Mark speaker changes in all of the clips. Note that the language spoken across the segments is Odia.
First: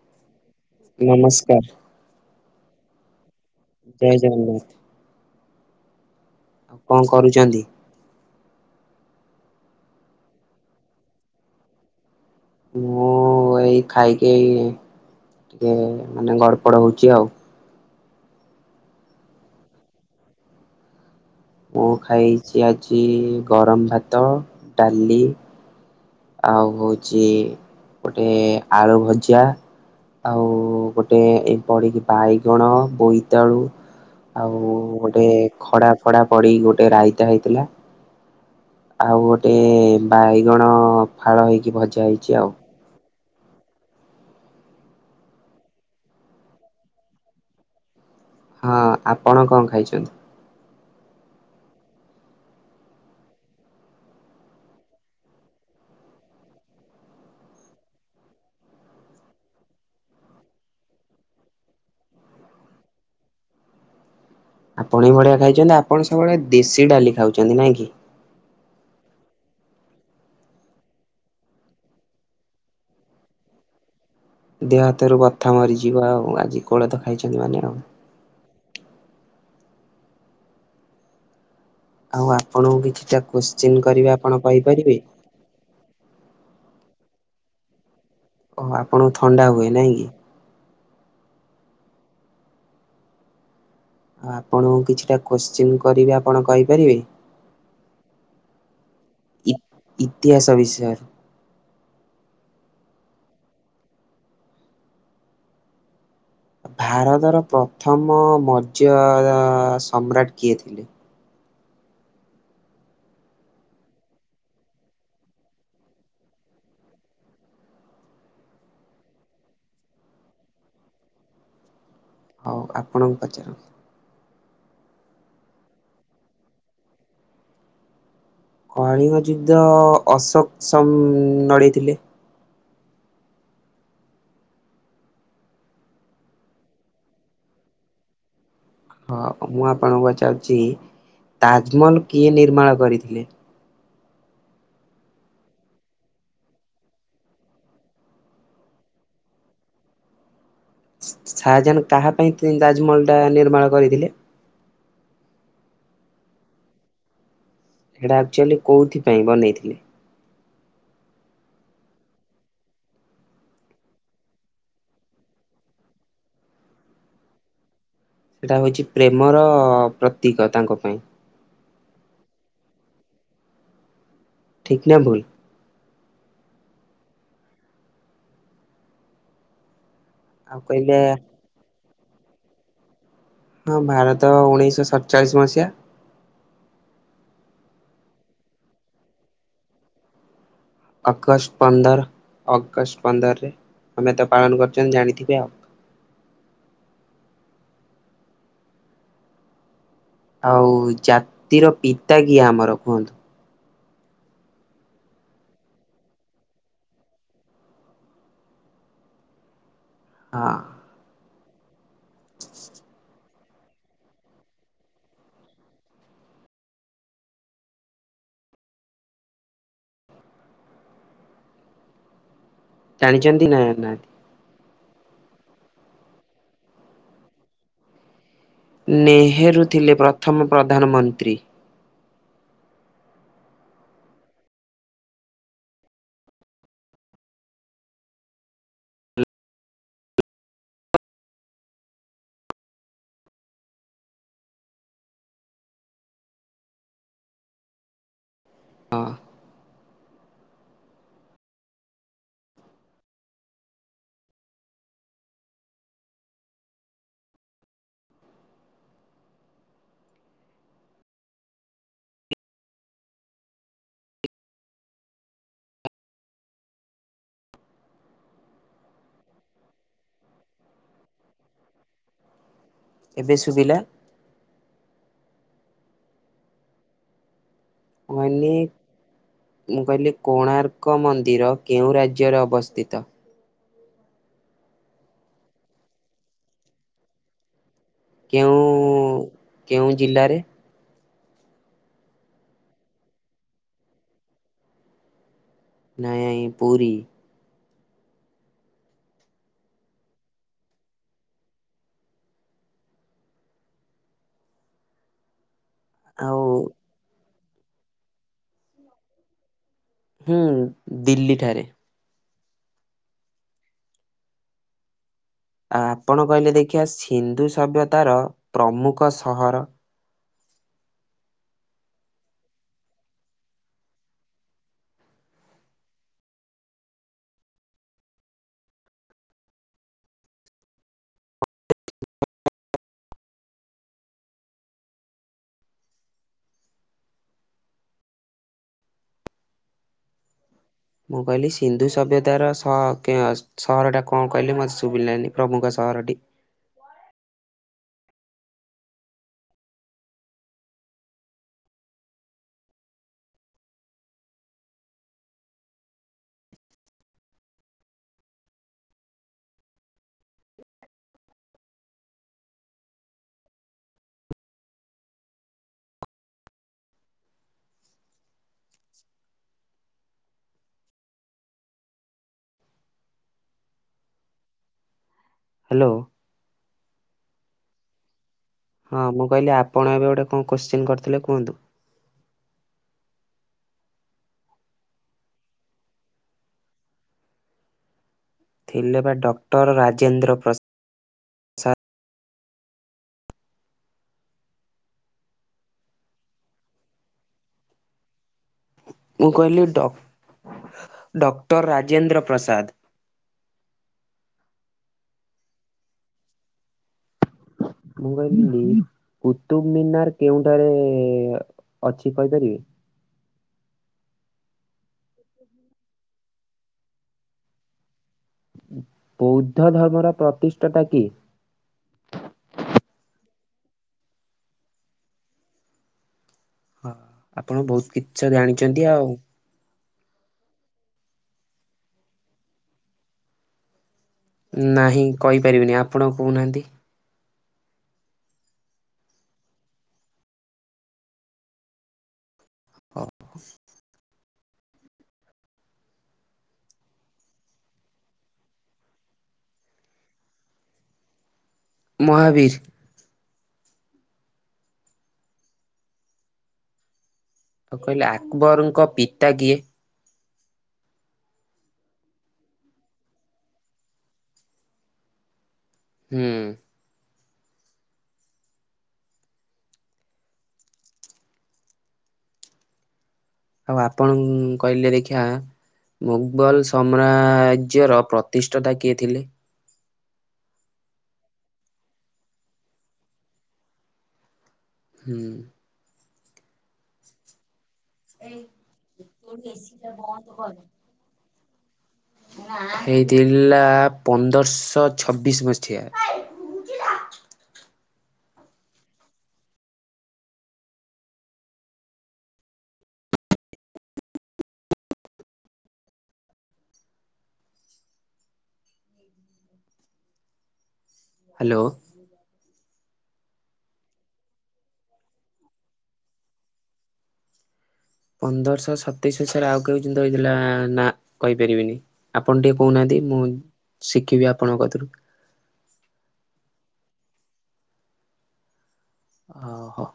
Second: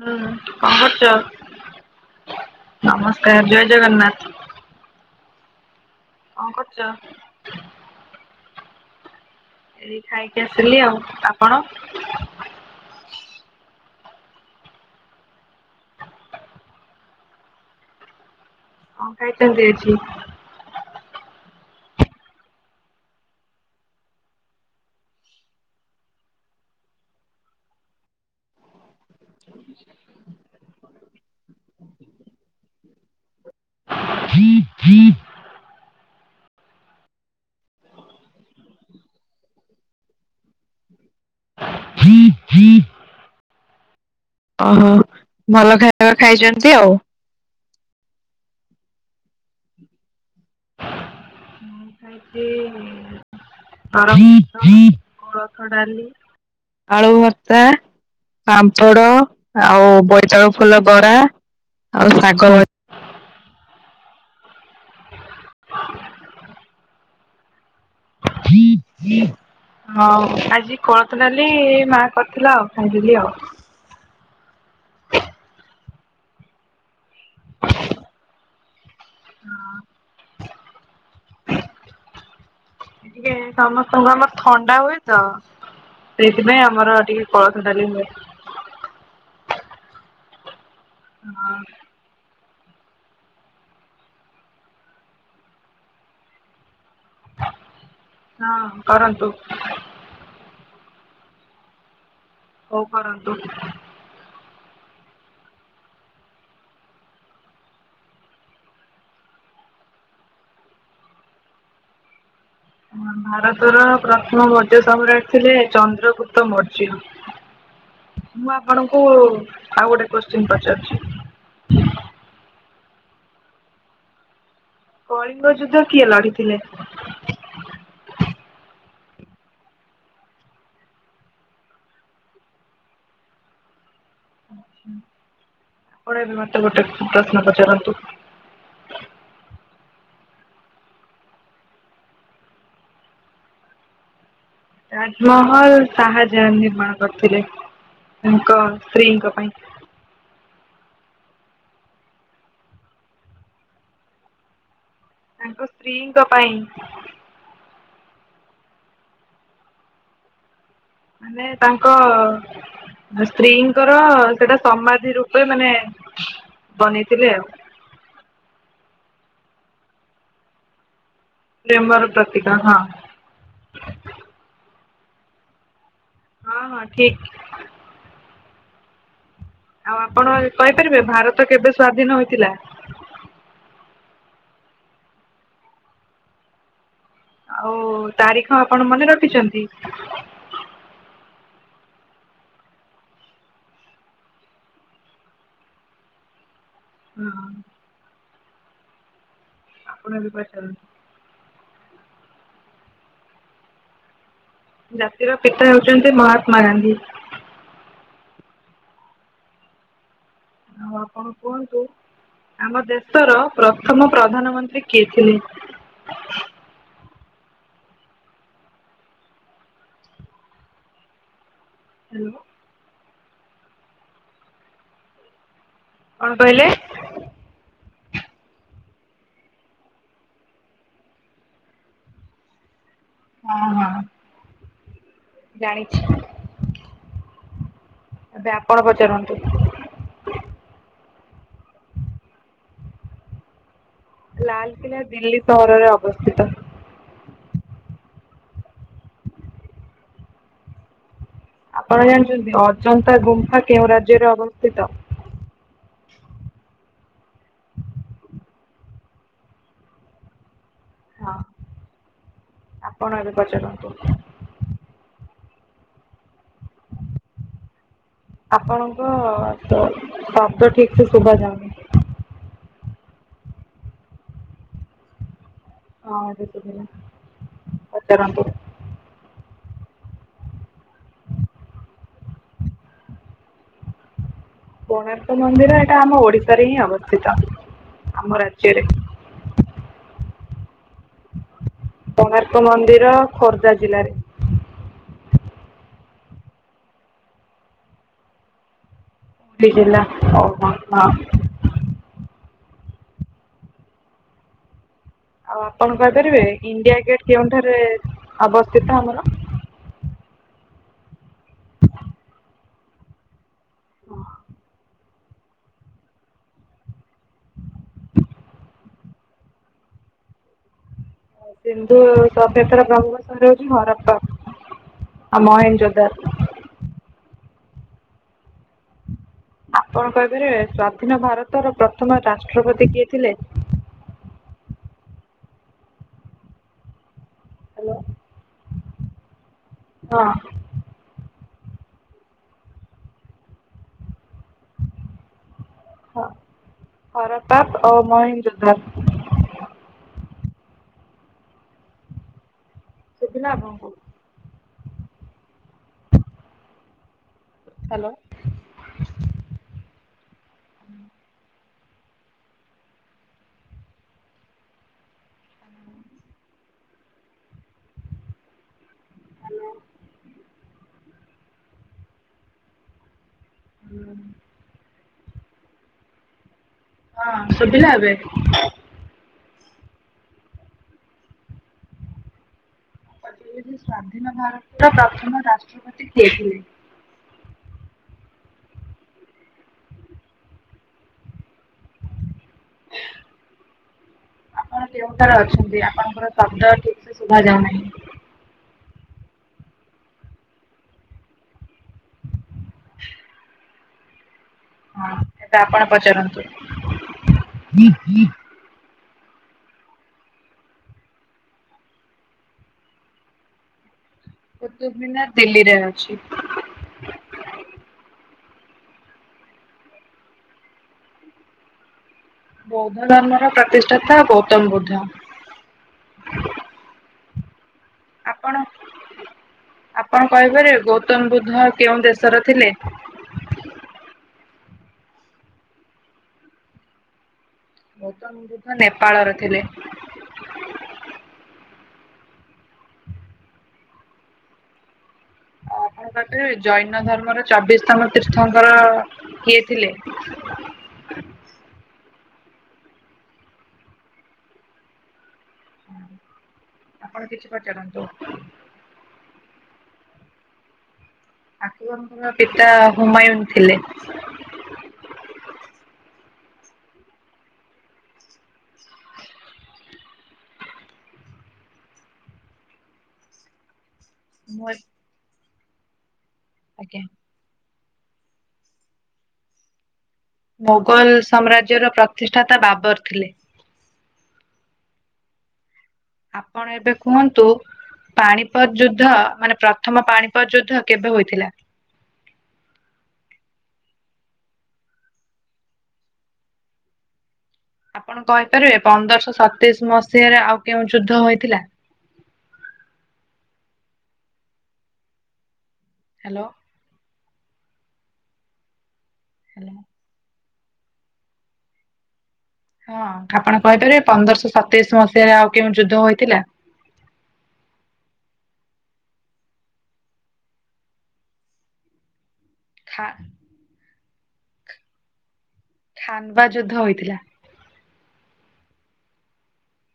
Speaker 1: ହୁଁ କଣ
Speaker 2: ନମସ୍କାର
Speaker 1: କରୁଛ। ନମସ୍ କାର। ଜୟ ଜଗନ୍ନାଥ।
Speaker 2: କଣ କରୁଛନ୍ତି?
Speaker 1: ଏଈ ଖାଇକି ଆସିଲି ଆଉ ଆପଣ?
Speaker 2: ମୁଁ ଏଇ ଖାଈକି ଏଈ ଟିକେ ମାନେ ଗଡ଼ପଡ ହଉଛି ଆଉ।
Speaker 1: କଣ ଖାଇଛନ୍ତି ଆଜୀ?
Speaker 2: ମୁଁ ଖାଇଛି ଆଜି ଗରମ ଭାତ ଡାଲି ଆଉ ହଉଛି ଗୋଟେ ଆକ ଭଜା ଆଉ ଗୋଟେ ଏଇ ପଢିକି ବାଇଗଣ ବୋଇ ତବେଳୁ ଆଉ ଗୋଟେ ଖଡା ଫଡା ପଡି ଗୋଟେ ରାଇତା ହେଇଥିଲା [unintelligible] ଆଉ ଗୋଟେ ବାଇଗଣ ଫାଳ ହେଇକି ଭଜା ହେଇଛି ଆଉ।
Speaker 1: ଓହୋ ଭଲ ଖାଇବା ଖାଇଛନ୍ତି ଆଉ।
Speaker 2: ହଁ ଆପଣ କଣ ଖାଇଛନ୍ତି?
Speaker 1: ହଁାଇତି [unintelligible] କୋଳଥ ଡାଲି ଆଳୁ ଭର୍ତା ପାମ୍ପଡ ଆଉ ବୋଇତାଳୁଫୁଲ ବରା ଆଉ ଶାଗଭଜା
Speaker 2: ଆପଣ ହିଁ ବଢ଼ିଆ ଖାଇଛନ୍ତି ଆପଣ ସବୁବେଳେ ଦେଶୀ ଡାଲି ଖାଉଛନ୍ତି ନାଇଁ କି
Speaker 1: ହଁ ଆଜି କୋଳଥ ଡାଲି ମା କରିଥିଲା ଆଉ ଖାଇଥିଲି ଆଉ
Speaker 2: ଦେହ ହାତରୁ ବଥା ମରିଯିବ ଆଉ ଆଜି କୋଳଥ ଖାଇଛନ୍ତି ମାନେ ଆଉ
Speaker 1: ହଁ
Speaker 2: ଆଉ ଆପଣଙ୍କୁ କିଛିଟା
Speaker 1: ଟିକେ
Speaker 2: କୋଶ୍ଚିନ୍ କରିବି
Speaker 1: ସମସ୍ତଙ୍କୁ ଆମର
Speaker 2: ଆପଣ
Speaker 1: ଥଣ୍ଡା
Speaker 2: କହିପାରିବେ?
Speaker 1: ହୁଏ ତ ସେଇଥିପାଇଁ ଆମର ଟିକେ କୋଲୋଥୋ ଡାଲି ହୁଏ।
Speaker 2: ଓହୋ ଆପଣଙ୍କୁ ଥଣ୍ଡା ହୁଏ ନାଇଁ କି?
Speaker 1: ହଁ।
Speaker 2: ଆଉ ଆପଣଙ୍କୁ କିଛିଟା କୋଶ୍ଚିନ୍ କରିବି ଆପଣ କହିପାରିବେ? ଇ ଇତିହାସ ବିଷୟରେ।
Speaker 1: ହୋଉ କରନ୍ତୁ।
Speaker 2: ଭାରତର ପ୍ରଥମ ମର୍ଯ୍ୟ ଅଁ [unintelligible] ସମ୍ରାଟ କିଏ ଥିଲେ?
Speaker 1: ଭାରତର ପ୍ରଥମ ମର୍ଯ୍ୟ ସମ୍ରାଟ ଥିଲେ ଚନ୍ଦ୍ରଗୁପ୍ତ ମର୍ଯ୍ୟ।
Speaker 2: [inaudible]
Speaker 1: ମୁଁ ଆପଣଙ୍କୁ ଆଉ ଗୋଟେ କୋଶ୍ଚିନ୍ ପଚାରୁଚି।
Speaker 2: ହୋଉ ଆପଣଙ୍କୁ ପଚାର।
Speaker 1: କଳିଙ୍ଗ ଯୁଦ୍ଧ କିଏ ଲଢିଥିଲେ?
Speaker 2: କାଳିଙ୍ଗ ଯୁଦ୍ଧ ଅଶୋକ ସମ ନଢିଥିଲେ।
Speaker 1: ଆଛା ଆପଣ ମତେ ଏବେ ଗୋଟେ ପ୍ରଶ୍ନ ପଚାରନ୍ତୁ।
Speaker 2: ହଁ ମୁଁ ଆପଣଙ୍କୁ ଚାହୁଛି ତାଜମହଲ କିଏ ନିର୍ମାଣ କରିଥିଲେ।
Speaker 1: ତାଜମହଲ ସାହାଯ୍ୟ ନିର୍ମାଣ କରିଥିଲେ। ତାଙ୍କ ସ୍ତ୍ରୀଙ୍କ ପାଇଁ।
Speaker 2: ଶାହାଜାାନ କାହା ପାଇଁ ତାଜମହଲଟା ନିର୍ମାଣ କରିଥିଲେ?
Speaker 1: ତାଙ୍କ ସ୍ତ୍ରୀଙ୍କ ପାଇଁ।
Speaker 2: ସେଇଟା ଆକ୍ଚୁଆଲି କୋଉଥି ପାଇଁ ବନେଇଥିଲେ?
Speaker 1: ମାନେ ତାଙ୍କ ସ୍ତ୍ରୀଙ୍କର ସେଇଟା ସମାଧି ରୂପେ ମାନେ ବନେଇଥିଲେଆଉ।
Speaker 2: ସେଇଟା ହଉଛି ପ୍ରେମର ପ୍ରତୀକ ତାଙ୍କ ପାଇଁ।
Speaker 1: ପ୍ରେମର ପ୍ରତିକ ହଁ।
Speaker 2: ଠିକ ନା ଭୁଲ।
Speaker 1: ହଁ ହଁ ଠିକ। ଆଉ ଆପଣ
Speaker 2: ଆଉ କହିଲେ
Speaker 1: କହିପାରିବେ ଭାରତ କେବେ ସ୍ଵାଧୀନ ହୋଇଥିଲା?
Speaker 2: ହଁ ଭାରତ ଉଣେଇଶହ ସତଚାଳିଶ ମସିହା
Speaker 1: ଆଉ ତାରିଖ ଆପଣ ମନେ ରଖିଛନ୍ତି?
Speaker 2: ଅଗଷ୍ଟ ପନ୍ଦର ଅଗଷ୍ଟ ପନ୍ଦର ଆମେ ତ ପାଳନ କରୁଛ ଜାଣିଥିବେ ଆଉ।
Speaker 1: ହଁ।
Speaker 2: ଆଉ ଜାତିର ପିତା କିଏ ଆମର କୁହନ୍ତୁ?
Speaker 1: ଜାତିର ପିତା ହେଉଛନ୍ତି ମହାତ୍ମା ଗାନ୍ଧୀ।
Speaker 2: ହଁ।
Speaker 1: କୁହନ୍ତୁ ଆମ ଦେଶର ପ୍ରଥମ ପ୍ରଧାନମନ୍ତ୍ରୀ କିଏ ଥିଲେ? ହ୍ୟାଲୋ।
Speaker 2: ଜାଣିଛନ୍ତି ନା ନାଁ?
Speaker 1: କଣ କହିଲେ?
Speaker 2: ନେହେରୁ ଥିଲେ ପ୍ରଥମ ପ୍ରଧାନମନ୍ତ୍ରୀ।
Speaker 1: ହଁ ହଁ। ଜାଣଛି। ଏବେ ଆପଣ ପଚାରନ୍ତୁ।
Speaker 2: ଆ
Speaker 1: ଲାଲକିଲ୍ଲା ଦିଲ୍ଲୀ ସହରରେ ଅବସ୍ଥିତ।
Speaker 2: ଆ
Speaker 1: ଆପଣ ଜାଣିଛନ୍ତି ଅଜନ୍ତା ଗୁମ୍ଫା କେଉଁ ରାଜ୍ୟରେ ଅବସ୍ଥିତ? ହଁ ଆପଣ ଏବେ ପଚାରନ୍ତୁ। ଆପଣଙ୍କ ସ ଶବ୍ଦ ଠିକସେ ଶୁଭାଯାଉନି।
Speaker 2: ଏବେ ଶୁଭିଲା?
Speaker 1: ହଁ ଏବେ ଶୁଭିଲା।
Speaker 2: ଅନେକ ମୁଁ କହିଲି କୋଣାର୍କ ମନ୍ଦିର କେଉଁ ରାଜ୍ୟରେ ଅବସ୍ଥିତ?
Speaker 1: କୋଣାର୍ଥ ମନ୍ଦିର ଏଇଟା ଆମ ଓଡିଶାରେ ହିଁ ଅବସ୍ଥିତ।
Speaker 2: କେଉଁ କେଉଁ ଜିଲ୍ଲାରେ?
Speaker 1: କୋଣାର୍କ ମନ୍ଦିର ଖୋର୍ଦ୍ଧା ଜିଲ୍ଲାରେ।
Speaker 2: ନାଇଁ ପୁରୀ।
Speaker 1: ପୁରୀ ଜିଲ୍ଲା ଓହୋ ହଁ। ଆଉ ଆପଣ
Speaker 2: ଆଉ
Speaker 1: କହିପାରିବେ ଇଣ୍ଡିଆ ଗେଟ୍ କେଉଁଠାରେ ଅବସ୍ଥିତ ଆମର?
Speaker 2: ହୁଁ ଦିଲ୍ଲୀ ଠାରେ।
Speaker 1: ଅହ
Speaker 2: ଆପଣ କହିଲେ ଦେଖିବା ସିନ୍ଧୁ ସଭ୍ୟତାର ପ୍ରମୁଖ ସହର
Speaker 1: ସିନ୍ଧୁ ସଭ୍ୟତାର ପ୍ରମୁଖ ସହର ହୋଉଛି ହରପ୍ପା। ମହେଞ୍ଜୋଦାର। ଆପଣ କହିପାରିବେ ସ୍ଵାଧୀନ ଭାରତର ପ୍ରଥମ ରାଷ୍ଟ୍ରପତି କିଏ ଥିଲେ?
Speaker 2: ଆ
Speaker 1: ହାଲୋ ହଁ।
Speaker 2: ମୁଁ କହିଲି ସିନ୍ଧୁ ସଭ୍ୟତାର ସ କେ ସହରଟା କ କଣ କହିଲେ ମତେ ଶୁଭିଲାନି ପ୍ରମୁଖ ସହରଟି?
Speaker 1: ଓ ମହେନ୍ଦ୍ର ଧା ସୁଦିନା [unintelligible] ହ୍ୟାଲୋ ହାଲୋ। ହୁଁ।
Speaker 2: ହ୍ୟାଲୋ।
Speaker 1: ହଁ, ଶୁଭିଲା ଏବେ?
Speaker 2: ହଁ ମୁଁ କହିଲି ଆପଣ ଏବେ ଗୋଟେ କଣ କୋଶ୍ଚିନ୍ କରିଥିଲେ କୁହନ୍ତୁ।
Speaker 1: ସ୍ୱାଧୀନ ଭାରତର ପ୍ରଥମ ରାଷ୍ଟ୍ରପତି କିଏ ଥିଲେ?
Speaker 2: ଥିଲେ ବା ଡକ୍ଟର ରାଜେନ୍ଦ୍ର ପ୍ର [inaudible]
Speaker 1: ଆପଣ ଯେଉଁଠାରେ ଅଛନ୍ତି? ଆପଣଙ୍କର ଶବ୍ଦ କିଛି ସୁଵା ଯାଉନାହିଁ।
Speaker 2: ମୁଁ କହିଲି ଡ଼ ଡକ୍ଟର ରାଜେନ୍ଦ୍ର ପ୍ରସାଦ।
Speaker 1: ହଁ, ଏବେ ଆପଣ ପଚାରନ୍ତୁ।
Speaker 2: ମୋବାଇଲି କୁତୁବମିନାର କେଉଁଠାରେ ଅଛି କହିପାରିବେ?
Speaker 1: କୁତୁବମୀନାର୍ ଦିଲ୍ଲୀରେ ଅଛି।
Speaker 2: ବୌଦ୍ଧ ଧର୍ମର ପ୍ରତିଷ୍ଠାଟା କିଏ?
Speaker 1: ବୌଦ୍ଧ ଧର୍ମର ପ୍ରତିଷ୍ଠାତା ଗୌତମ ବୁଦ୍ଧ।
Speaker 2: ହଁ। ଆପଣ ବହୁତ କିଛି ତ ଜାଣିଛନ୍ତି ଆଉ।
Speaker 1: ଆପଣ କହିପାରିବେ ଗୌତମ ବୁଦ୍ଧ କେଉଁ ଦେଶର ଥିଲେ?
Speaker 2: ନାହିଁ କହିପାରିବିନି, ଆପଣ କହୁନାହାନ୍ତି।
Speaker 1: ଗୌତମ ବୁଦ୍ଧ ନେପାଳର ଥିଲେ।
Speaker 2: ଓହ [inaudible]
Speaker 1: ଆପଣ କହିପାରିବେ, ଜୈନ ଧର୍ମର ଚବିଶ୍ ତମ ତୀର୍ଥଙ୍କର କିଏ ଥିଲେ। [inaudible]
Speaker 2: ମହାବୀର୍।
Speaker 1: [inaudible]
Speaker 2: ଆଉ କହିଲେ ଆକବରଙ୍କ ପିତା କିଏ?
Speaker 1: ଆକବରଙ୍କର୍ ପିତା ହୁମାୟୁନ୍ ଥିଲେ।
Speaker 2: ହୁଁ। ଆଉ ଆପଣ କହିଲେ ଦେଖିୟା ମୋଗଲ ସମ୍ରା ରାଜ୍ୟର ପ୍ରତିଷ୍ଠତା କିଏ ଥିଲେ?
Speaker 1: ମୋଗଲ ସାମ୍ରାଜ୍ୟର ପ୍ରତିଷ୍ଠାତା ବାବର ଥିଲେ।
Speaker 2: ହୁଁ।
Speaker 1: ଆପଣ ଏବେ କୁହନ୍ତୁ ପାଣିପଦ ଯୁଦ୍ଧ, ମାନେ ପ୍ରଥମ ପାଣିପଦ ଯୁଦ୍ଧ କେବେ ହୋଇଥିଲା?
Speaker 2: ହେଇଥିଲା ପନ୍ଦରଶହ ଛବିଶ ମସିହା। [inaudible]
Speaker 1: ଆପଣ କହିପାରିବେ ପନ୍ଦରଶହ ସତେଇଶି ମସିହାରେ ଆଉ କେଉଁ ଯୁଦ୍ଧ ହୋଇଥିଲା? ହ୍ୟାଲୋ। ହ୍ୟାଲୋ।
Speaker 2: ହ୍ୟାଲୋ।
Speaker 1: ହଁ ଆପଣ କହିପାରିବେ ପନ୍ଦରଶହ ସତେଇଶି ମସିହାରେ ଆଉ କେଉଁ ଯୁଦ୍ଧ ହୋଇଥିଲା?
Speaker 2: [inaudible] ପନ୍ଦରଶହ ସତେଇଶ ସାରେ ଆଉ କେଉଁ ଯୁଦ୍ଧ ହେଇଥିଲା, ନା କହିପାରିବିନି। ଆ ଆପଣ ଟିକେ କହୁନାହାନ୍ତି ମୁଁ ଶିଖିବି ଆପଣଙ୍କ କତୁରୁ।
Speaker 1: ଖାନବା ଯୁଦ୍ଧ ହୋଇଥିଲା।
Speaker 2: ଓହୋ।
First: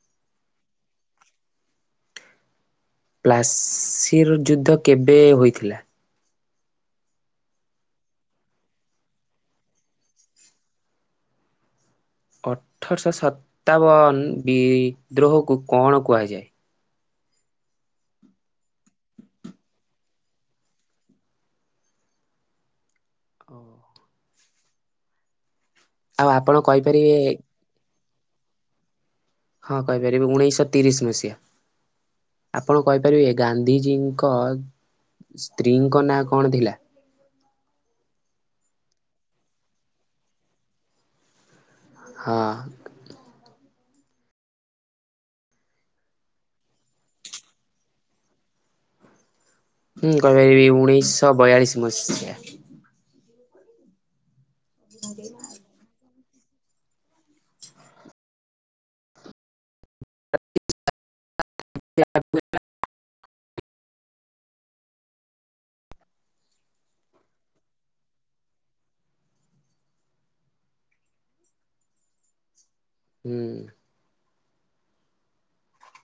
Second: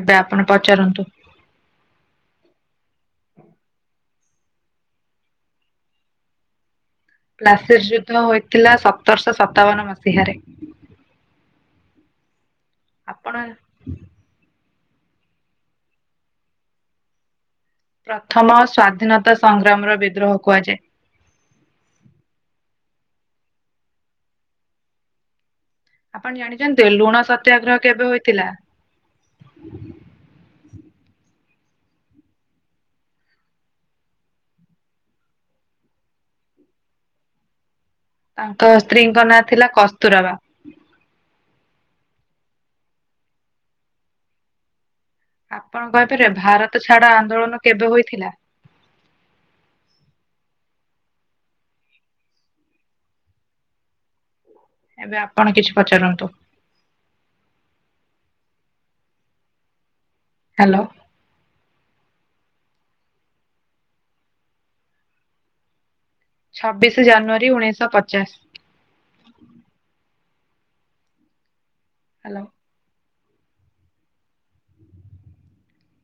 Speaker 1: ଏବେ ଆପଣ ପଚାରନ୍ତୁ।
Speaker 2: ପ୍ଲାସିର୍ ଯୁଦ୍ଧ କେବେ ହୋଇଥିଲା?
Speaker 1: ପ୍ସିର ଯୁଦ୍ଧ ହୋଇଥିଲା ସତରଶହ ସତାବନ ମସିହାରେ।
Speaker 2: ଅଠରଶହ ସତାବନ ବିଦ୍ରୋହକୁ କଣ କୁହାଯାଏ?
Speaker 1: ପ୍ରଥମ ସ୍୍ୱାଧୀନତା ସଂଗ୍ରାମର ବିଦ୍ରୋହ କୁହାଯାଏ।
Speaker 2: [inaudible] ଓ। ଆଉ
Speaker 1: ଆପଣ ଜାଣିଛନ୍ତି
Speaker 2: କହିପାରିବେ
Speaker 1: ଲୁଣ ସତ୍ୟାଗ୍ରହ କେବେ ହୋଇଥିଲା।
Speaker 2: ହଁ କହିପାରିବି ଉଣେଇଶହ ତିରିଶ ମସିହା ଆପଣ କହିପାରିବେ ଗାନ୍ଧିଜୀଙ୍କ ସ୍ତ୍ରୀଙ୍କ ନାଁ କଣ ଥିଲା?
Speaker 1: ତାଙ୍କ ସ୍ତ୍ରୀଙ୍କ ନାଁ ଥିଲା କସ୍ତୁରବା।
Speaker 2: ହଁ।
Speaker 1: ଆପଣ କହପିବେ ଭାରତ ଛାଡା ଆନ୍ଦୋଳନ କେବେ ହୋଇଥିଲା?
Speaker 2: ହଁ କହିପାରିବି ଉଣେଇଶହ ବୟାଳିଶ ମସିହା।
Speaker 1: ଏବେ ଆପଣ କିଛି ପଚାରନ୍ତୁ।
Speaker 2: [inaudible]
Speaker 1: ଛବିଶ ଜାନୁଆରୀ ଉଣେଇଶଶହ ପଚାଶ। ହ୍ୟାଲୋ।
Speaker 2: ହୁଁ।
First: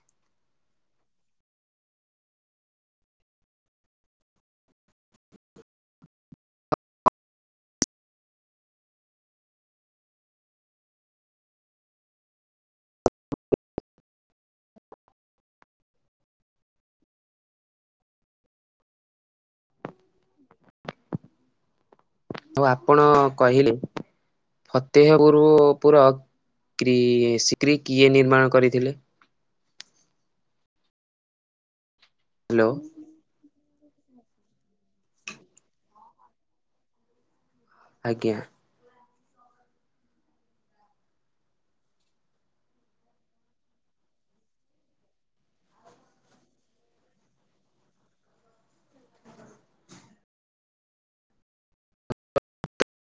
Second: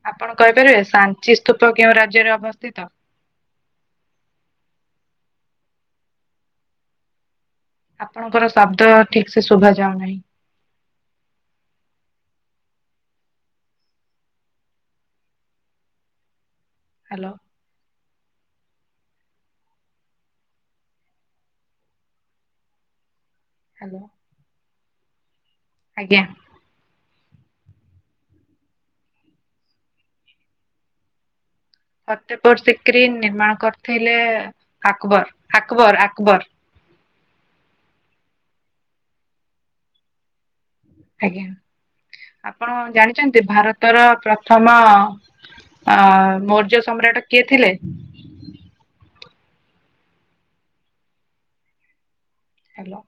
Speaker 1: ଆପଣ କହିପାରିବେ ସାଞ୍ଚି ସ୍ତୂପ କେଉଁ ରାଜ୍ୟରେ ଅବସ୍ଥିତ? ଆପଣଙ୍କର ଶବ୍ଦ ଠିକ ସେ ଶୁଭ ଯାଉନାହିଁ। ହ୍ୟାଲୋ।
Speaker 2: ଆଉ ଆପଣ କହିଲେ ଫତହପୁର ପୁରିକି କିଏ ନିର୍ମାଣ କରିଥିଲେ?
Speaker 1: ଫତେ
Speaker 2: ହ୍ୟାଲୋ
Speaker 1: ପୋଷ କ୍ରି ନିର୍ମାଣ କର ଥିଲେ ଆକବର ଆକବର ଆକବର
Speaker 2: ଆଜ୍ଞା।
Speaker 1: ଆଜ୍ଞା ଆପଣ ଜାଣିଛନ୍ତି ଭାରତର ପ୍ରଥମ ଆ ମୌର୍ଯ୍ୟ ସମ୍ରାଟ କିଏ ଥିଲେ?
Speaker 2: ହୁଁ।
Speaker 1: ହ୍ୟାଲୋ।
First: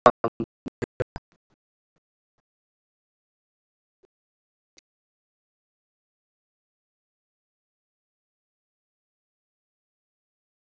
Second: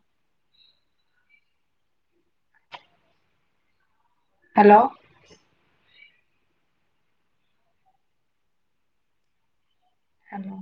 Speaker 1: ହ୍ୟାଲୋ। ହ୍ୟାଲୋ।